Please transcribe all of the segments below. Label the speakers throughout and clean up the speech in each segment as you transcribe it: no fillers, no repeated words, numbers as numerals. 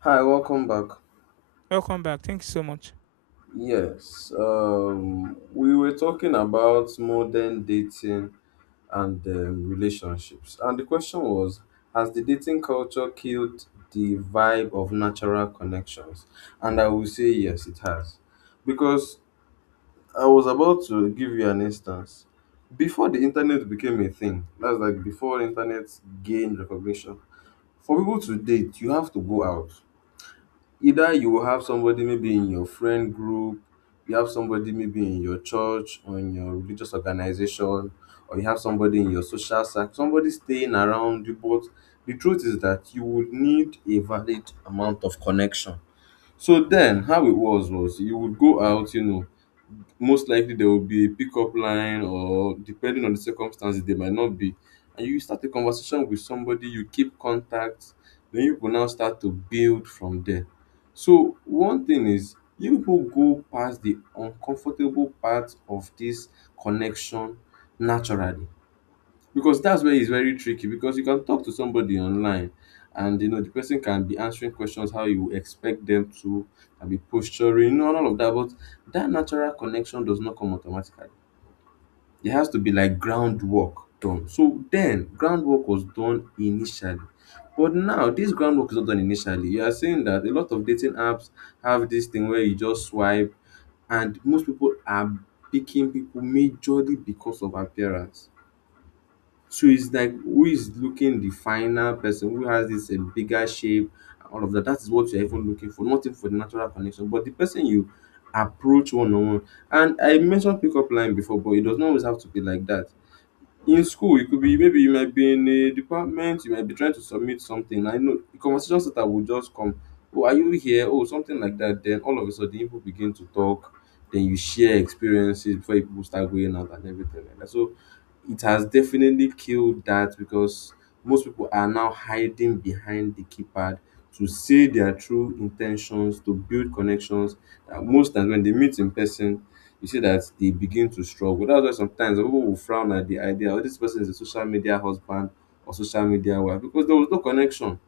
Speaker 1: Hi, welcome back.
Speaker 2: Welcome back. Thank you so much.
Speaker 1: Yes, we were talking about modern dating and relationships. And the question was, has the dating culture killed the vibe of natural connections? And I will say yes, it has. Because I was about to give you an instance. Before the internet became a thing, that's like before internet gained recognition, for people to date, you have to go out. Either you will have somebody maybe in your friend group, you have somebody maybe in your church or in your religious organization, or you have somebody in your social circle, somebody staying around you. But the truth is that you would need a valid amount of connection. So then, how it was you would go out, most likely there will be a pickup line, or depending on the circumstances there might not be, and you start a conversation with somebody, you keep contact, then you will now start to build from there. So one thing is you people go past the uncomfortable part of this connection naturally, because that's where it's very tricky, because you can talk to somebody online and you know the person can be answering questions how you expect them to and be posturing, and all of that, but that natural connection does not come automatically. It has to be like groundwork done. So then groundwork was done initially, but now this groundwork is not done initially. You are saying that a lot of dating apps have this thing where you just swipe, and most people are picking people majorly because of appearance. So it's like who is looking the final person, who has this bigger shape, all of that. That is what you're even looking for, nothing for the natural connection, but the person you approach one on one. And I mentioned pickup line before, but it does not always have to be like that. In school it could be maybe you might be in a department, you might be trying to submit something, I know the conversation starter will just come. Oh, are you here? Oh, something like that. Then all of a sudden people begin to talk, then you share experiences before people start going out and everything like that. So it has definitely killed that, because most people are now hiding behind the keypad to say their true intentions to build connections. Most times when they meet in person, you see that they begin to struggle. That's why sometimes people will frown at the idea. Oh, this person is a social media husband or social media wife because there was no connection.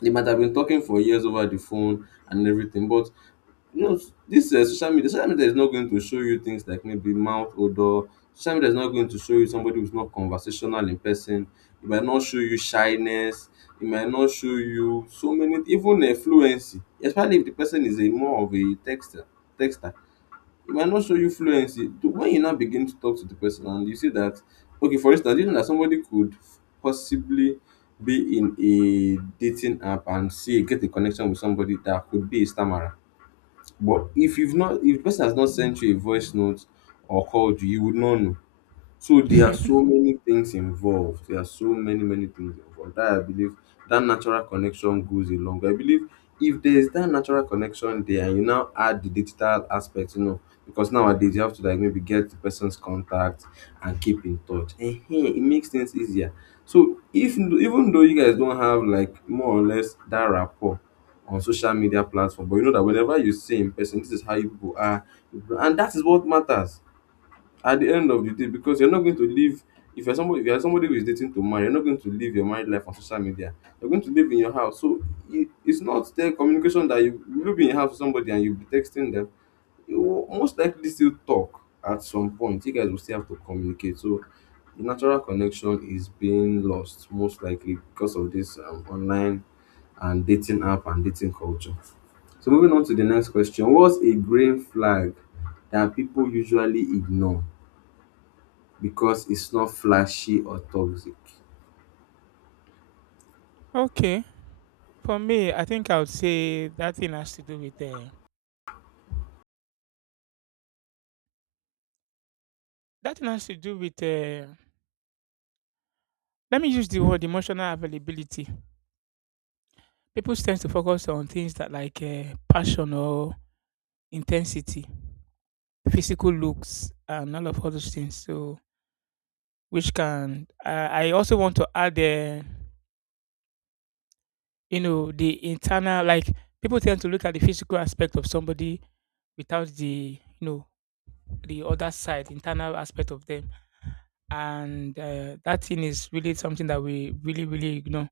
Speaker 1: They might have been talking for years over the phone and everything, but you know, this social media is not going to show you things like maybe mouth odor. Social media is not going to show you somebody who's not conversational in person. It might not show you shyness. It might not show you so many, even fluency, especially if the person is a more of a texter. Texter it might not show you fluency. When you now begin to talk to the person and you see that, okay, for instance, you know that somebody could possibly be in a dating app and see get a connection with somebody that could be a stammerer. But if the person has not sent you a voice note or called you, you would not know. So there are so many things involved. There are so many, many things involved. That I believe that natural connection goes a long way. I believe if there is that natural connection there and you now add the digital aspect, because nowadays you have to like maybe get the person's contact and keep in touch. And it makes things easier. So if even though you guys don't have like more or less that rapport on social media platform, but you know that whenever you see in person, this is how you people are, and that is what matters at the end of the day, because you're not going to live. If you're somebody, who is dating to marry, you're not going to live your married life on social media. You're going to live in your house. So it's not the communication, that you will be in your house with somebody and you'll be texting them. You will most likely still talk. At some point you guys will still have to communicate. So the natural connection is being lost most likely because of this online and dating app and dating culture. So moving on to the next question, what's a green flag that people usually ignore because it's not flashy or toxic?
Speaker 2: Okay, for me, I think I would say that thing has to do with that thing has to do with let me use the word emotional availability. People tend to focus on things that like passion or intensity, physical looks, and all of all those things. So which can I also want to add you know, the internal like people tend to look at the physical aspect of somebody without the you know the other side, internal aspect of them, and that thing is really something that we really really ignore.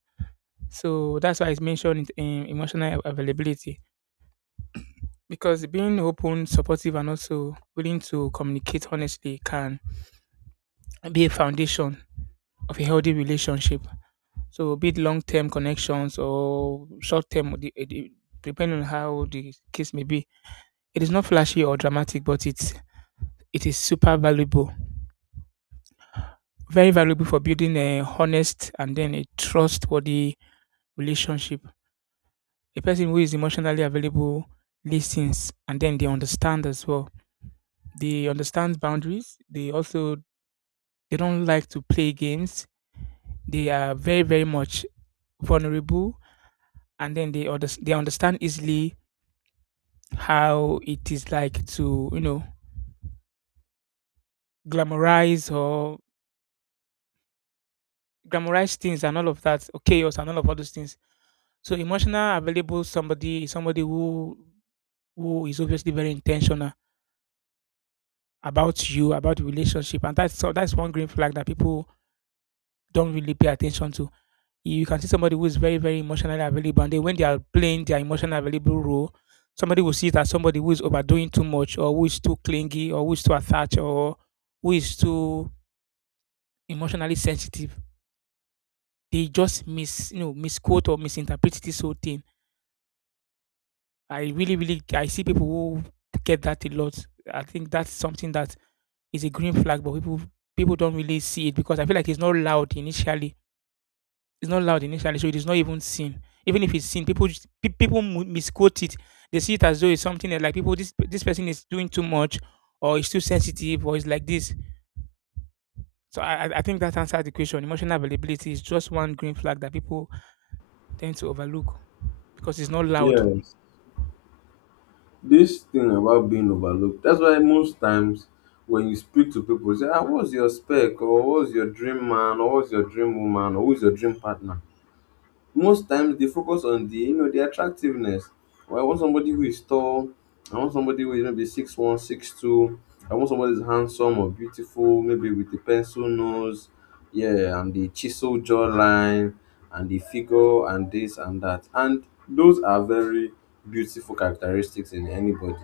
Speaker 2: So that's why it's mentioned in emotional availability, because being open, supportive, and also willing to communicate honestly can be a foundation of a healthy relationship. So be it long term connections or short term, depending on how the case may be. It is not flashy or dramatic, but it is super valuable. Very valuable for building a honest and then a trustworthy relationship. A person who is emotionally available listens and then they understand as well. They understand boundaries. They also they don't like to play games. They are very very much vulnerable, and then they they understand easily how it is like to, you know, glamorize or glamorize things and all of that, or chaos and all of all those things. So emotional available somebody is somebody who is obviously very intentional about you, about the relationship. And that's so that's one green flag that people don't really pay attention to. You can see somebody who is very, very emotionally available. And then when they are playing their emotional available role, somebody will see that somebody who is overdoing too much or who is too clingy or who is too attached or who is too emotionally sensitive. They just mis you know, misquote or misinterpret this whole thing. I really, really I see people who get that a lot. I think that's something that is a green flag, but people don't really see it because I feel like it's not loud initially. It's not loud initially, so it is not even seen. Even if it's seen, people people misquote it. They see it as though it's something that like people this person is doing too much, or it's too sensitive, or it's like this. So I think that answers the question. Emotional availability is just one green flag that people tend to overlook because it's not loud.
Speaker 1: Yes, this thing about being overlooked. That's why most times when you speak to people, say, ah, what's your spec, or what's your dream man, or what's your dream woman, or who's your dream partner? Most times they focus on the you know the attractiveness. Or I want somebody who is tall. I want somebody who is maybe 6'1", 6'2". I want somebody who's handsome or beautiful, maybe with a pencil nose, yeah, and the chisel jawline and the figure and this and that. And those are very beautiful characteristics in anybody.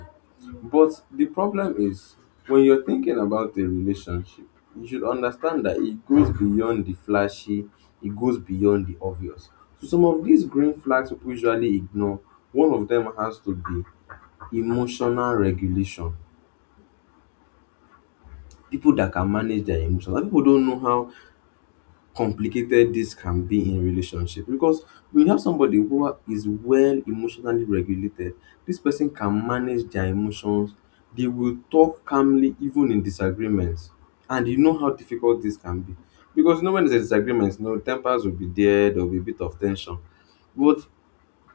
Speaker 1: But the problem is, when you're thinking about a relationship, you should understand that it goes beyond the flashy, it goes beyond the obvious. So some of these green flags people usually ignore, one of them has to be emotional regulation. People that can manage their emotions. And people don't know how complicated this can be in relationship, because when you have somebody who is well emotionally regulated, this person can manage their emotions. They will talk calmly even in disagreements, and you know how difficult this can be, because you know when there's a disagreement, you know tempers will be there, there will be a bit of tension. But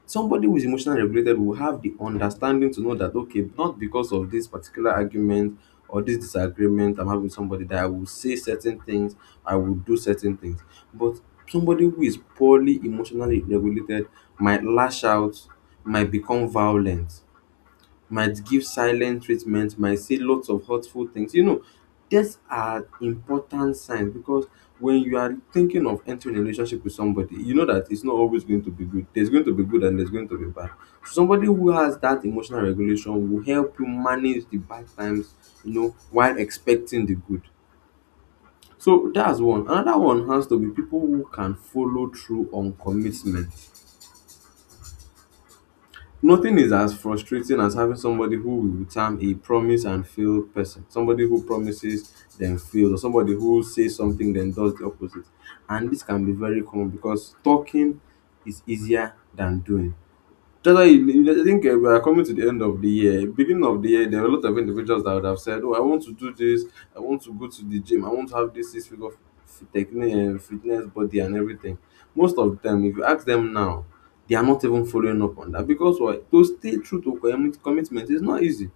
Speaker 1: somebody who is emotionally regulated will have the understanding to know that, okay, not because of this particular argument or this disagreement I'm having with somebody, that I will say certain things, I will do certain things. But somebody who is poorly emotionally regulated might lash out, might become violent, might give silent treatment, might say lots of hurtful things. You know, these are important signs, because when you are thinking of entering a relationship with somebody, you know that it's not always going to be good. There's going to be good and there's going to be bad. Somebody who has that emotional regulation will help you manage the bad times, you know, while expecting the good. So that's one. Another one has to be people who can follow through on commitment. Nothing is as frustrating as having somebody who will term a promise and fail person. Somebody who promises then fails, or somebody who says something then does the opposite. And this can be very common because talking is easier than doing. Generally, you know, I think we are coming to the end of the year. Beginning of the year, there are a lot of individuals that would have said, "Oh, I want to do this. I want to go to the gym. I want to have this six figure technique and fitness body and everything." Most of the time, if you ask them now, they are not even following up on that, because why? To stay true to commitment is not easy.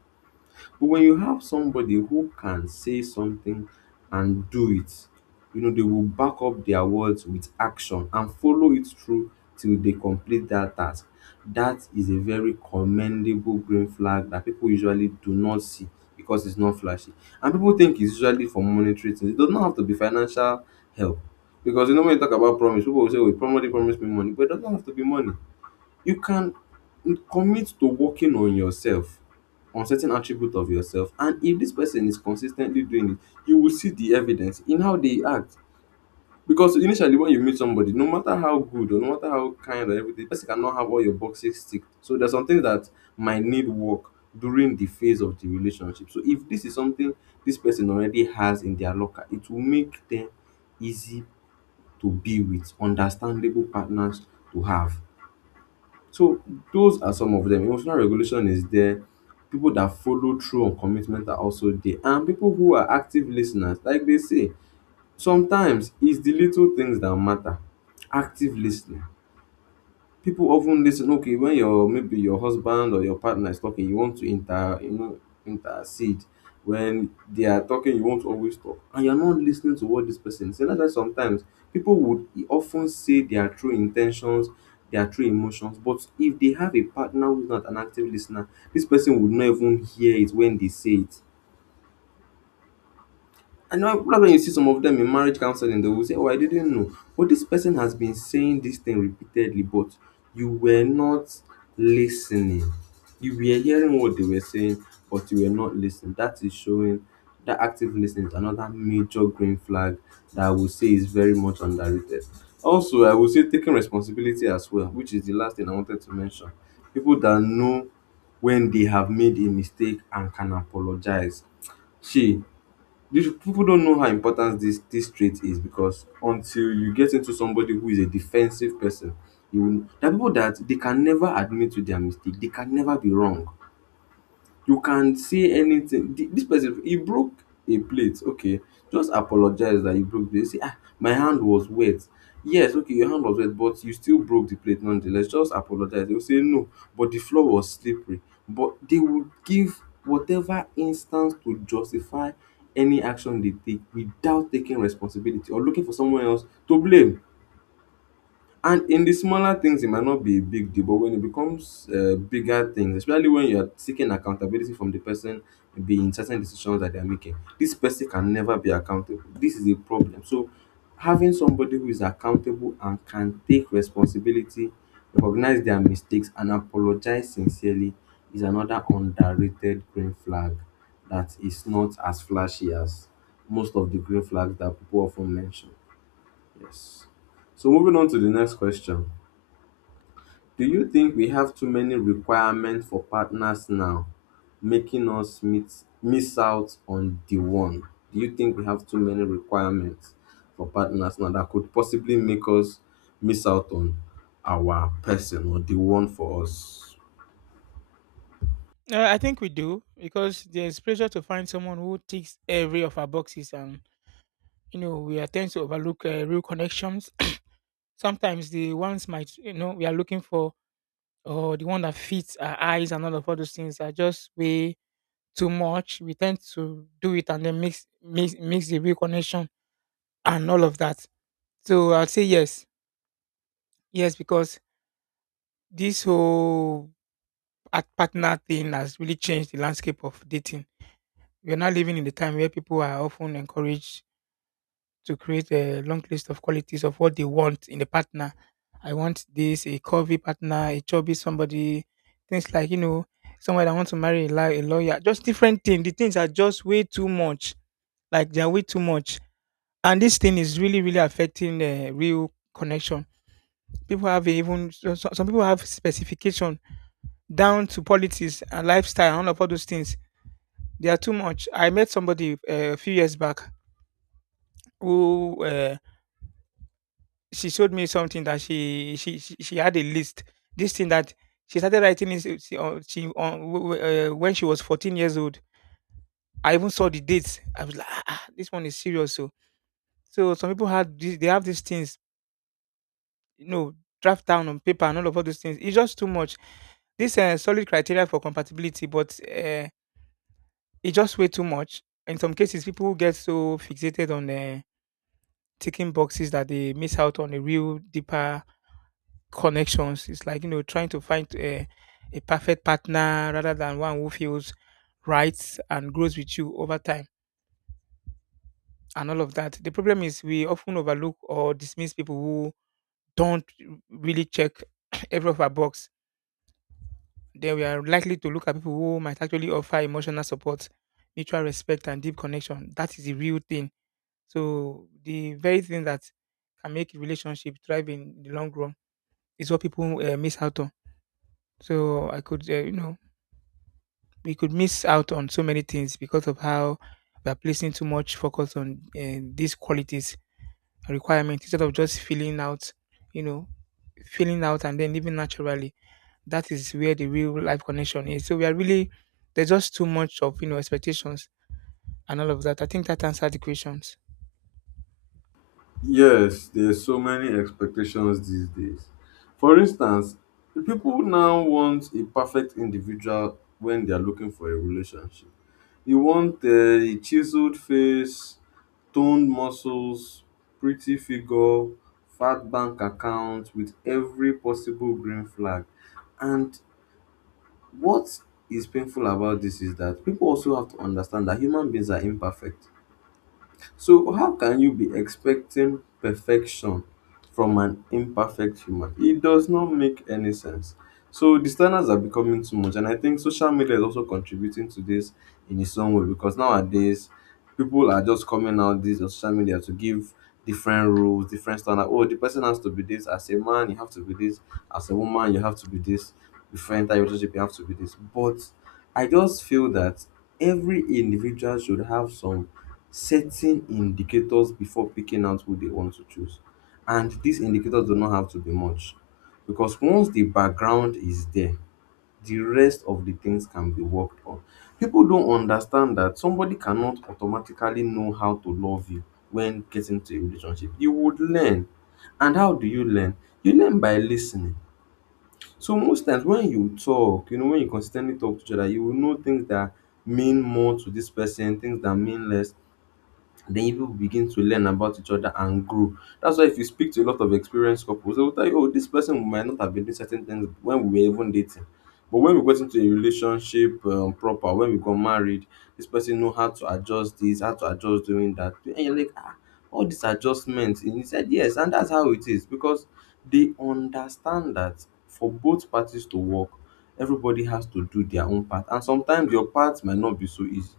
Speaker 1: But when you have somebody who can say something and do it, you know, they will back up their words with action and follow it through till they complete that task. That is a very commendable green flag that people usually do not see because it's not flashy. And people think it's usually for monetary things. It does not have to be financial help. Because you know, when you talk about promise, people will say, oh, somebody promised me money, but it doesn't have to be money. You can commit to working on yourself, on certain attribute of yourself, and if this person is consistently doing it, you will see the evidence in how they act. Because initially, when you meet somebody, no matter how good or no matter how kind or everything, the person cannot have all your boxes ticked. So there's some things that might need work during the phase of the relationship. So if this is something this person already has in their locker, it will make them easy to be with, understandable partners to have. So those are some of them. Emotional regulation is there. People that follow through on commitment are also there. And people who are active lis ten ers, like they say, sometimes it's the little things that matter. Active lis ten ing, people often listen. Okay, when your, maybe your husband or your partner is talking, you want to inter, intercede when they are talking. You want to always talk and you're not listening to what this person is saying. That's why sometimes people would often say their true intentions, their true emotions, but if they have a partner who's not an active listener, this person would not even hear it when they say it. I know probably when you see some of them in marriage counseling, they will say, "Oh, I didn't know." But this person has been saying this thing repeatedly, but you were not listening. You were hearing what they were saying, but you were not listening. That is showing that active listening is another major green flag that I would say is very much underrated. Also, I would say taking responsibility as well, which is the last thing I wanted to mention. People that know when they have made a mistake and can apologize. She These people don't know how important this trait is, because until you get into somebody who is a defensive person, you will, there are people that they can never admit to their mistake, they can never be wrong. You can say anything. This person, he broke a plate. Okay, just apologize that you broke the. Say, "Ah, my hand was wet." Yes, okay, your hand was wet, but you still broke the plate nonetheless. Just apologize. They will say, "No, but the floor was slippery." But they will give whatever instance to justify any action they take without taking responsibility, or looking for someone else to blame. And in the smaller things, it might not be a big deal, but when it becomes bigger things, especially when you're seeking accountability from the person being certain decisions that they're making, this person can never be accountable. This is a problem. So, having somebody who is accountable and can take responsibility, recognize their mistakes, and apologize sincerely is another underrated green flag that is not as flashy as most of the green flags that people often mention. Yes. So, moving on to the next question. Do you think we have too many requirements for partners now, making us meet, miss out on the one? Do you think we have too many requirements for partners now that could possibly make us miss out on our person or the one for us?
Speaker 2: I think we do because there's pressure to find someone who ticks every of our boxes, and you know we are tend to overlook real connections. Sometimes the ones might you know we are looking for, or the one that fits our eyes and all of all those things are just way too much. We tend to do it and then mix the real connection and all of that. So I'll say yes because this whole partner thing has really changed the landscape of dating. We are now living in the time where people are often encouraged to create a long list of qualities of what they want in a partner. I want this, a curvy partner, a chubby somebody, things like, you know, someone that wants to marry a lawyer, just different things. The things are just way too much. Like they're way too much. And this thing is really, really affecting the real connection. People have even, some people have specification down to politics and lifestyle and all of all those things. They are too much. I met somebody a few years back who she showed me something that she had a list. This thing that she started writing is she on when she was 14 years old. I even saw the dates. I was like, ah, ah, this one is serious. So some people had this, they have these things, you know, draft down on paper and all of all those things. It's just too much. This solid criteria for compatibility, but it's just way too much. In some cases, people get so fixated on ticking boxes that they miss out on a real deeper connections. It's like, you know, trying to find a perfect partner rather than one who feels right and grows with you over time and all of that. The problem is we often overlook or dismiss people who don't really check every of our box. Then we are likely to look at people who might actually offer emotional support, mutual respect, and deep connection. That is the real thing. So the very thing that can make relationship thrive in the long run is what people miss out on. So I could, you know, we could miss out on so many things because of how we are placing too much focus on these qualities and requirements instead of just filling out, you know, filling out and then living naturally. That is where the real life connection is. So we are really there's just too much of you know expectations and all of that. I think that answers the questions.
Speaker 1: Yes, there's so many expectations these days. For instance, the people now want a perfect individual when they are looking for a relationship. You want a chiseled face, toned muscles, pretty figure, fat bank account with every possible green flag. And what is painful about this is that people also have to understand that human beings are imperfect. So, how can you be expecting perfection from an imperfect human? It does not make any sense. So, the standards are becoming too much, and I think social media is also contributing to this in its own way, because nowadays people are just coming out these on social media to give different rules, different standards. Oh, the person has to be this. As a man, you have to be this. As a woman, you have to be this. Before you enter your relationship, you have to be this. But I just feel that every individual should have some setting indicators before picking out who they want to choose. And these indicators do not have to be much, because once the background is there, the rest of the things can be worked on. People don't understand that somebody cannot automatically know how to love you when getting to a relationship. You would learn. And how do you learn? You learn by listening. So most times when you talk, you know, when you consistently talk to each other, you will know things that mean more to this person, things that mean less. Then you people begin to learn about each other and grow. That's why if you speak to a lot of experienced couples, they will tell you, oh, this person might not have been doing certain things when we were even dating. But when we got into a relationship proper, when we got married, this person know how to adjust this, how to adjust doing that. And you're like, "Ah, all these adjustments." And he said, yes, and that's how it is, because they understand that for both parties to work, everybody has to do their own part. And sometimes your part might not be so easy.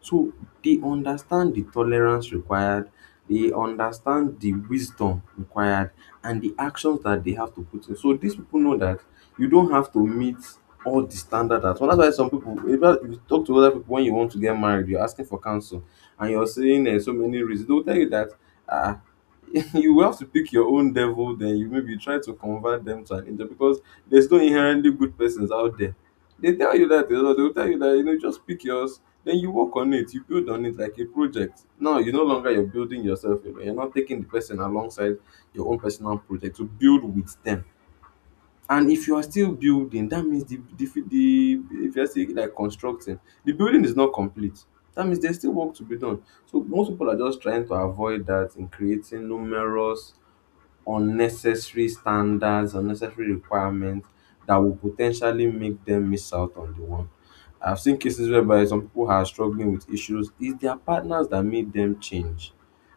Speaker 1: So they understand the tolerance required, they understand the wisdom required, and the actions that they have to put in. So these people know that you don't have to meet all the standard at once. That's why some people, if you talk to other people when you want to get married, you're asking for counsel and you're saying so many reasons. They'll tell you that uh, you will have to pick your own devil, then you maybe try to convert them to an angel, because there's no inherently good persons out there. They tell you that, you know, they'll tell you that, you know, just pick yours, then you work on it, you build on it like a project. Now you no longer, you're building yourself alone, you're not taking the person alongside your own personal project to build with them. And if you are still building, that means the, if you're still like constructing, the building is not complete, that means there's still work to be done. So most people are just trying to avoid that in creating numerous unnecessary standards, unnecessary requirements that will potentially make them miss out on the one. I've seen cases whereby some people are struggling with issues. It's their partners that made them change.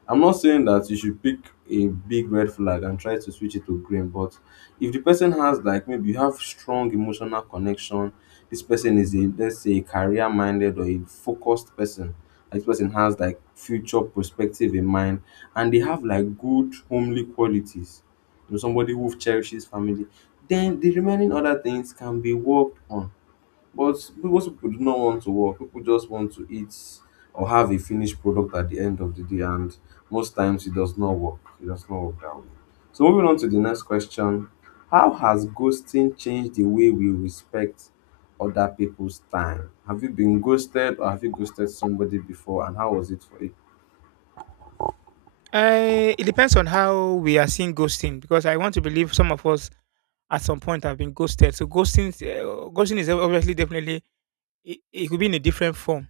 Speaker 1: I'm not saying that you should pick a big red flag and try to switch it to green, but if the person has like, maybe you have strong emotional connection, this person is a, let's say a career minded or a focused person, like this person has like future perspective in mind, and they have like good homely qualities. You know, somebody who cherishes family. Then the remaining other things can be worked on. But most people do not want to work. People just want to eat or have a finished product at the end of the day, and most times it does not work. It does not work that way. So moving on to the next question. How has ghosting changed the way we respect other people's time? Have you been ghosted, or have you ghosted somebody before, and how was it for you?
Speaker 2: It depends on how we are seeing ghosting because I want to believe some of us at some point have been ghosted. So ghosting is obviously definitely it could be in a different form.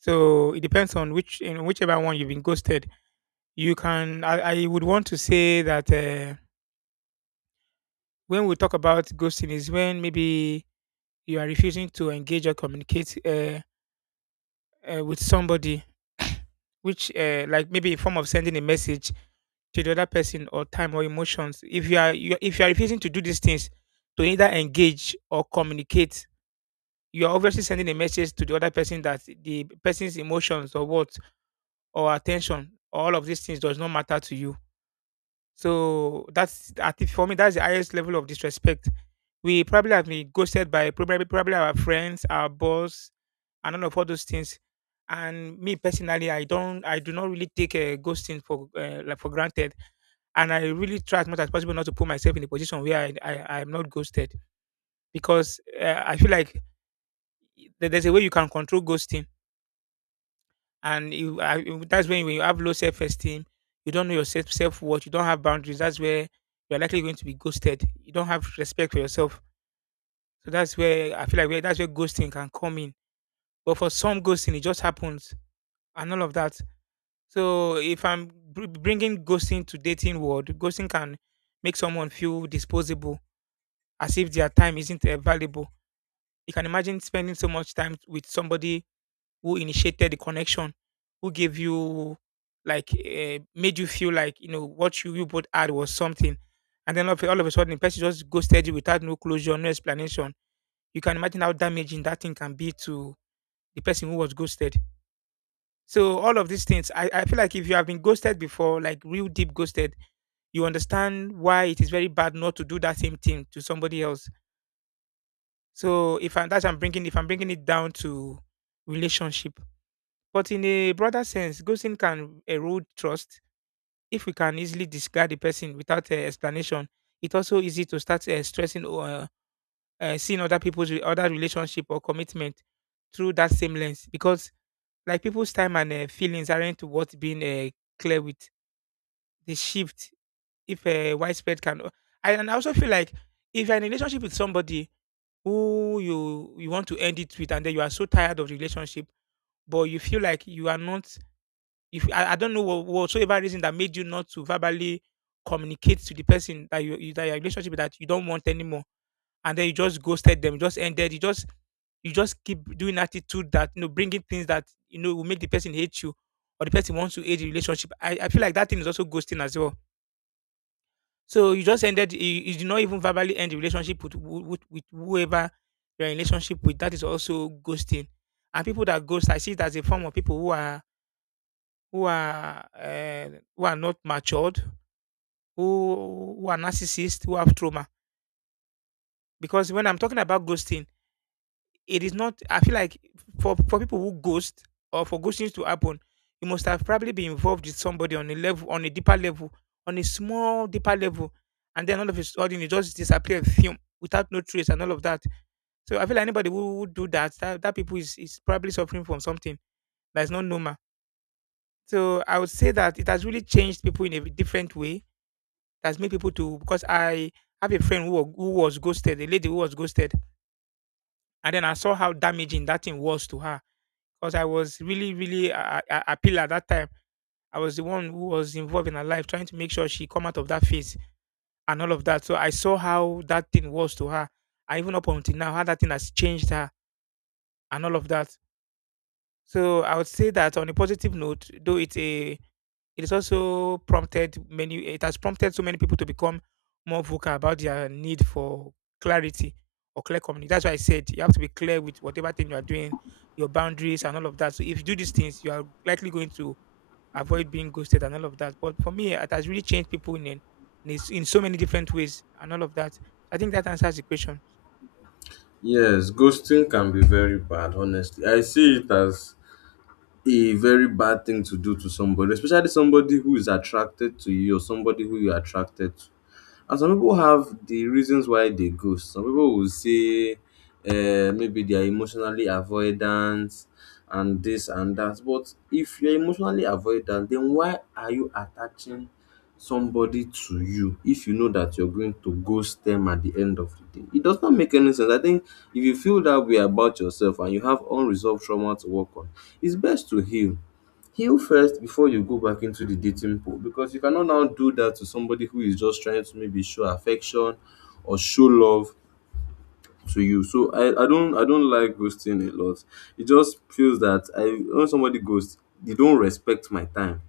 Speaker 2: So it depends on which in whichever one you've been ghosted. You can I would want to say that when we talk about ghosting is when maybe you are refusing to engage or communicate with somebody, which like maybe a form of sending a message to the other person or time or emotions. If you are if you are refusing to do these things to either engage or communicate, you are obviously sending a message to the other person that the person's emotions or what or attention, all of these things does not matter to you. So that's I think for me that's the highest level of disrespect. We probably have been ghosted by probably our friends, our boss, and all of all those things. And me personally, I do not really take a ghosting for like for granted, and I really try as much as possible not to put myself in a position where I am not ghosted because I feel like there's a way you can control ghosting and you that's when you have low self esteem, you don't know your self worth, you don't have boundaries. That's where you're likely going to be ghosted. You don't have respect for yourself. So that's where I feel like where that's where ghosting can come in. But for some ghosting, it just happens and all of that. So if I'm bringing ghosting to dating world, ghosting can make someone feel disposable, as if their time isn't valuable. You can imagine spending so much time with somebody who initiated the connection, who gave you like made you feel like you know what you both had was something, and then all of a sudden the person just ghosted you without no closure, no explanation. You can imagine how damaging that thing can be to the person who was ghosted. So all of these things, I feel like if you have been ghosted before, like real deep ghosted, you understand why it is very bad not to do that same thing to somebody else. So if I, that's I'm bringing if I'm bringing it down to relationship. But in a broader sense, ghosting can erode trust if we can easily discard the person without explanation. It's also easy to start stressing or seeing other people's other relationship or commitment through that same lens because like people's time and feelings aren't worth being clear with. The shift, if widespread, can I, and I also feel like if you're in a relationship with somebody who you want to end it with, and then you are so tired of the relationship, but you feel like you are not If I, I don't know what whatsoever reason that made you not to verbally communicate to the person that you that your relationship that you don't want anymore, and then you just ghosted them, you just keep doing attitude that you know bringing things that you know will make the person hate you or the person wants to hate the relationship. I feel like that thing is also ghosting as well. So you just ended you did not even verbally end the relationship with, with whoever you're in relationship with. That is also ghosting. And people that ghost, I see it as a form of people who are who are uh, who are not matured, who are narcissists, who have trauma. Because when I'm talking about ghosting, it is not. I feel like for people who ghost or for ghosting to happen, you must have probably been involved with somebody on a level, on a deeper level, on a small deeper level, and then all of a sudden you just disappear, fume, without no trace and all of that. So I feel like anybody who would do that, that people is probably suffering from something that is not normal. So I would say that it has really changed people in a different way that's made people to because I have a friend who, who was ghosted, a lady who was ghosted, and then I saw how damaging that thing was to her because I was really, really a pillar at that time. I was the one who was involved in her life, trying to make sure she come out of that phase and all of that. So I saw how that thing was to her, and even up until now, how that thing has changed her and all of that. So I would say that on a positive note, though it's a It is also prompted many it has prompted so many people to become more vocal about their need for clarity or clear communication. That's why I said you have to be clear with whatever thing you are doing, your boundaries and all of that. So if you do these things, you are likely going to avoid being ghosted and all of that. But for me, it has really changed people in so many different ways and all of that. I think that answers the question.
Speaker 1: Yes, ghosting can be very bad, honestly. I see it as a very bad thing to do to somebody, especially somebody who is attracted to you or somebody who you're attracted to. And some people have the reasons why they ghost. Some people will say maybe they are emotionally avoidant and this and that. But if you're emotionally avoidant, then why are you attaching somebody to you if you know that you're going to ghost them at the end of the day? It does not make any sense. I think if you feel that way about yourself and you have unresolved trauma to work on, it's best to heal first before you go back into the dating pool, because you cannot now do that to somebody who is just trying to maybe show affection or show love to you. So I don't like ghosting a lot. It just feels that I, when somebody ghosts, they don't respect my time.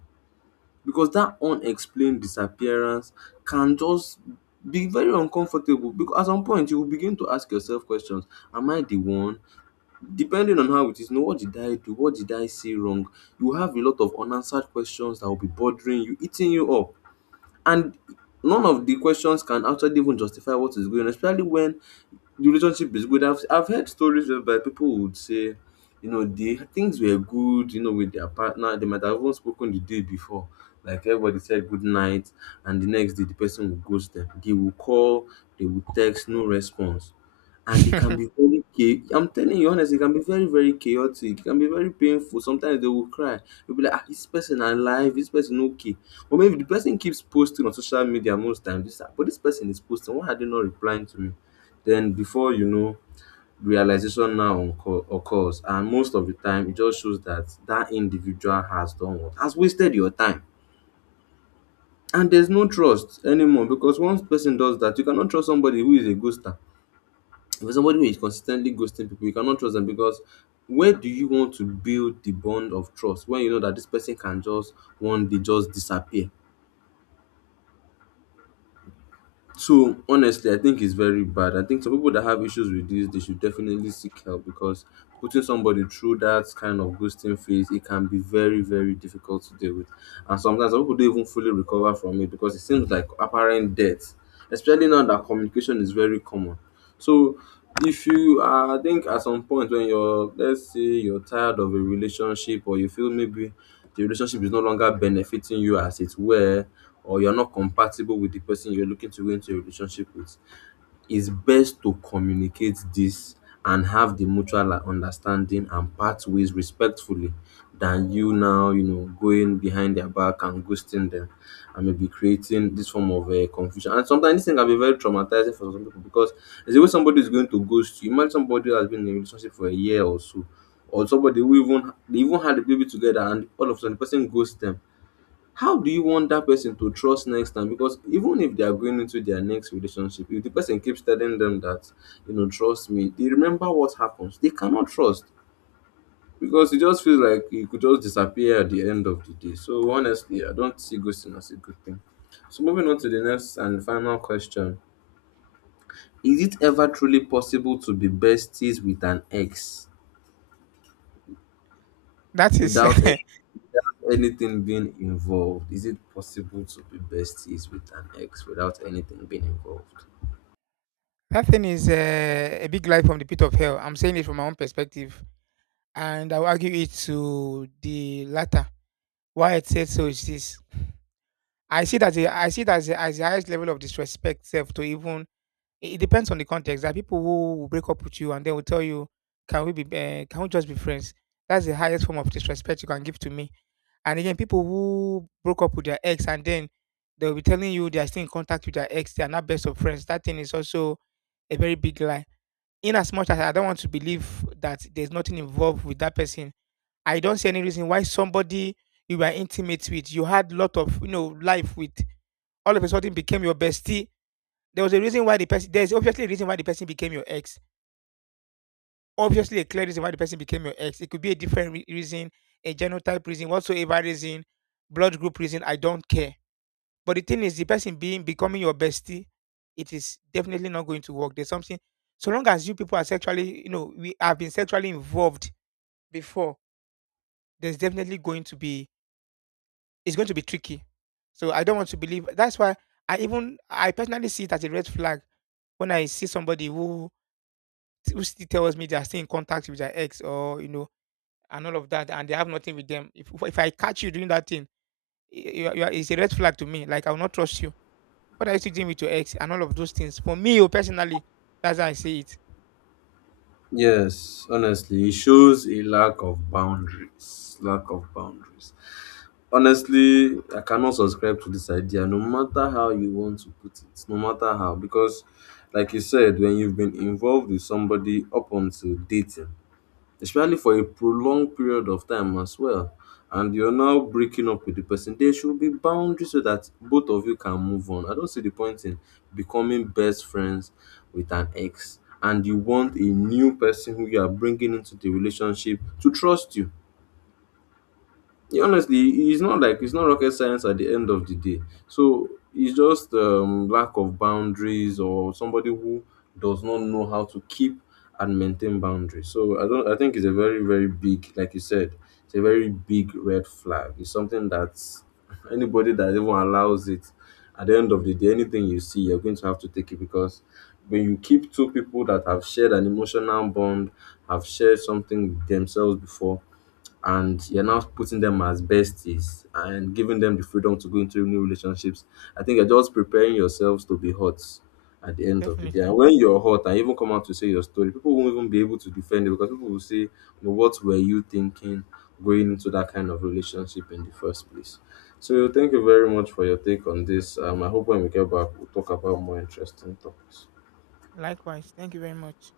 Speaker 1: Because that unexplained disappearance can just be very uncomfortable, because at some point you will begin to ask yourself questions. Am I the one? Depending on how it is, you know, what did I do? What did I say wrong? You have a lot of unanswered questions that will be bothering you, eating you up, and none of the questions can actually even justify what is going on, especially when the relationship is good. I've heard stories whereby people would say, you know, the things were good, you know, with their partner, they might have even spoken the day before, like everybody said good night, and the next day the person will ghost them. They will call, they will text, no response. And it can be very I'm telling you honestly, it can be very, very chaotic, it can be very painful, sometimes they will cry. You'll be like, ah, this person alive, this person okay? Or maybe the person keeps posting on social media most times. This, but this person is posting. Why are they not replying to me? Then before you know, realization now occurs, and most of the time, it just shows that that individual has done what has wasted your time. And there's no trust anymore because once person does that, you cannot trust somebody who is a ghoster. If somebody who is consistently ghosting people, you cannot trust them because where do you want to build the bond of trust when you know that this person can just one day just disappear? So honestly, I think it's very bad. I think some people that have issues with this, they should definitely seek help because putting somebody through that kind of ghosting phase, it can be very, very difficult to deal with. And sometimes some people don't even fully recover from it because it seems like apparent death, especially now that communication is very common. So if you are, I think at some point when you're, let's say you're tired of a relationship or you feel maybe the relationship is no longer benefiting you as it were, or you're not compatible with the person you're looking to go into a relationship with, it's best to communicate this and have the mutual understanding and part ways respectfully than you going behind their back and ghosting them and maybe creating this form of confusion. And sometimes this thing can be very traumatizing for some people because there's a way somebody is going to ghost you. Imagine somebody who has been in a relationship for a year or so, or somebody who even they even had a baby together, and all of a sudden the person ghosts them. How do you want that person to trust next time? Because even if they are going into their next relationship, if the person keeps telling them that, trust me, they remember what happens. They cannot trust because it just feels like you could just disappear at the end of the day. So honestly, I don't see ghosting as a good thing. So moving on to the next and final question: is it ever truly possible to be besties with an ex
Speaker 2: That is
Speaker 1: without
Speaker 2: that
Speaker 1: anything being involved? Is it possible to be besties with an ex without anything being involved?
Speaker 2: thing is a big lie from the pit of hell. I'm saying it from my own perspective, and I'll argue it to the latter. Why I said so is this: I see that as the highest level of disrespect self to even it depends on the context. There are people who will break up with you and they will tell you, "Can we be? Can we just be friends?" That's the highest form of disrespect you can give to me. And again, people who broke up with their ex and then they will be telling you they are still in contact with their ex, they are not best of friends. That thing is also a very big lie. In as much as I don't want to believe that there's nothing involved with that person, I don't see any reason why somebody you were intimate with, you had lot of you know life with, all of a sudden became your bestie. There was a reason why the person. There is obviously a reason why the person became your ex. Obviously, a clear reason why the person became your ex. It could be a different reason, a genotype reason, whatsoever reason, blood group reason. I don't care. But the thing is, the person being becoming your bestie, it is definitely not going to work. There's something. So long as you people are sexually, you know, we have been sexually involved before, there's definitely going to be it's going to be tricky. So I don't want to believe. That's why I personally see it as a red flag when I see somebody who still tells me they are still in contact with their ex or you know and all of that, and they have nothing with them. If I catch you doing that thing, it's a red flag to me. Like I will not trust you. What are you still doing with your ex and all of those things? For me, oh, personally, that's how I see it.
Speaker 1: Yes, honestly, it shows a lack of boundaries. Lack of boundaries. Honestly, I cannot subscribe to this idea, no matter how you want to put it, no matter how, because, like you said, when you've been involved with somebody up until dating, especially for a prolonged period of time as well. And you're now breaking up with the person. There should be boundaries so that both of you can move on. I don't see the point in becoming best friends with an ex and you want a new person who you are bringing into the relationship to trust you. Yeah, honestly, it's not, like, it's not rocket science at the end of the day. So it's just lack of boundaries or somebody who does not know how to keep and maintain boundaries. So I don't. I think it's a very big, like you said, it's a very big red flag. It's something that anybody that even allows it, at the end of the day, anything you see, you're going to have to take it, because when you keep two people that have shared an emotional bond, have shared something with themselves before, and you're now putting them as besties and giving them the freedom to go into new relationships, I think you're just preparing yourselves to be hot at the end of the day. And
Speaker 2: Definitely.
Speaker 1: when you're hot and you even come out to say your story, people won't even be able to defend it, because people will say, well, what were you thinking going into that kind of relationship in the first place? So, thank you very much for your take on this. I hope when we get back, we'll talk about more interesting topics.
Speaker 2: Likewise, thank you very much.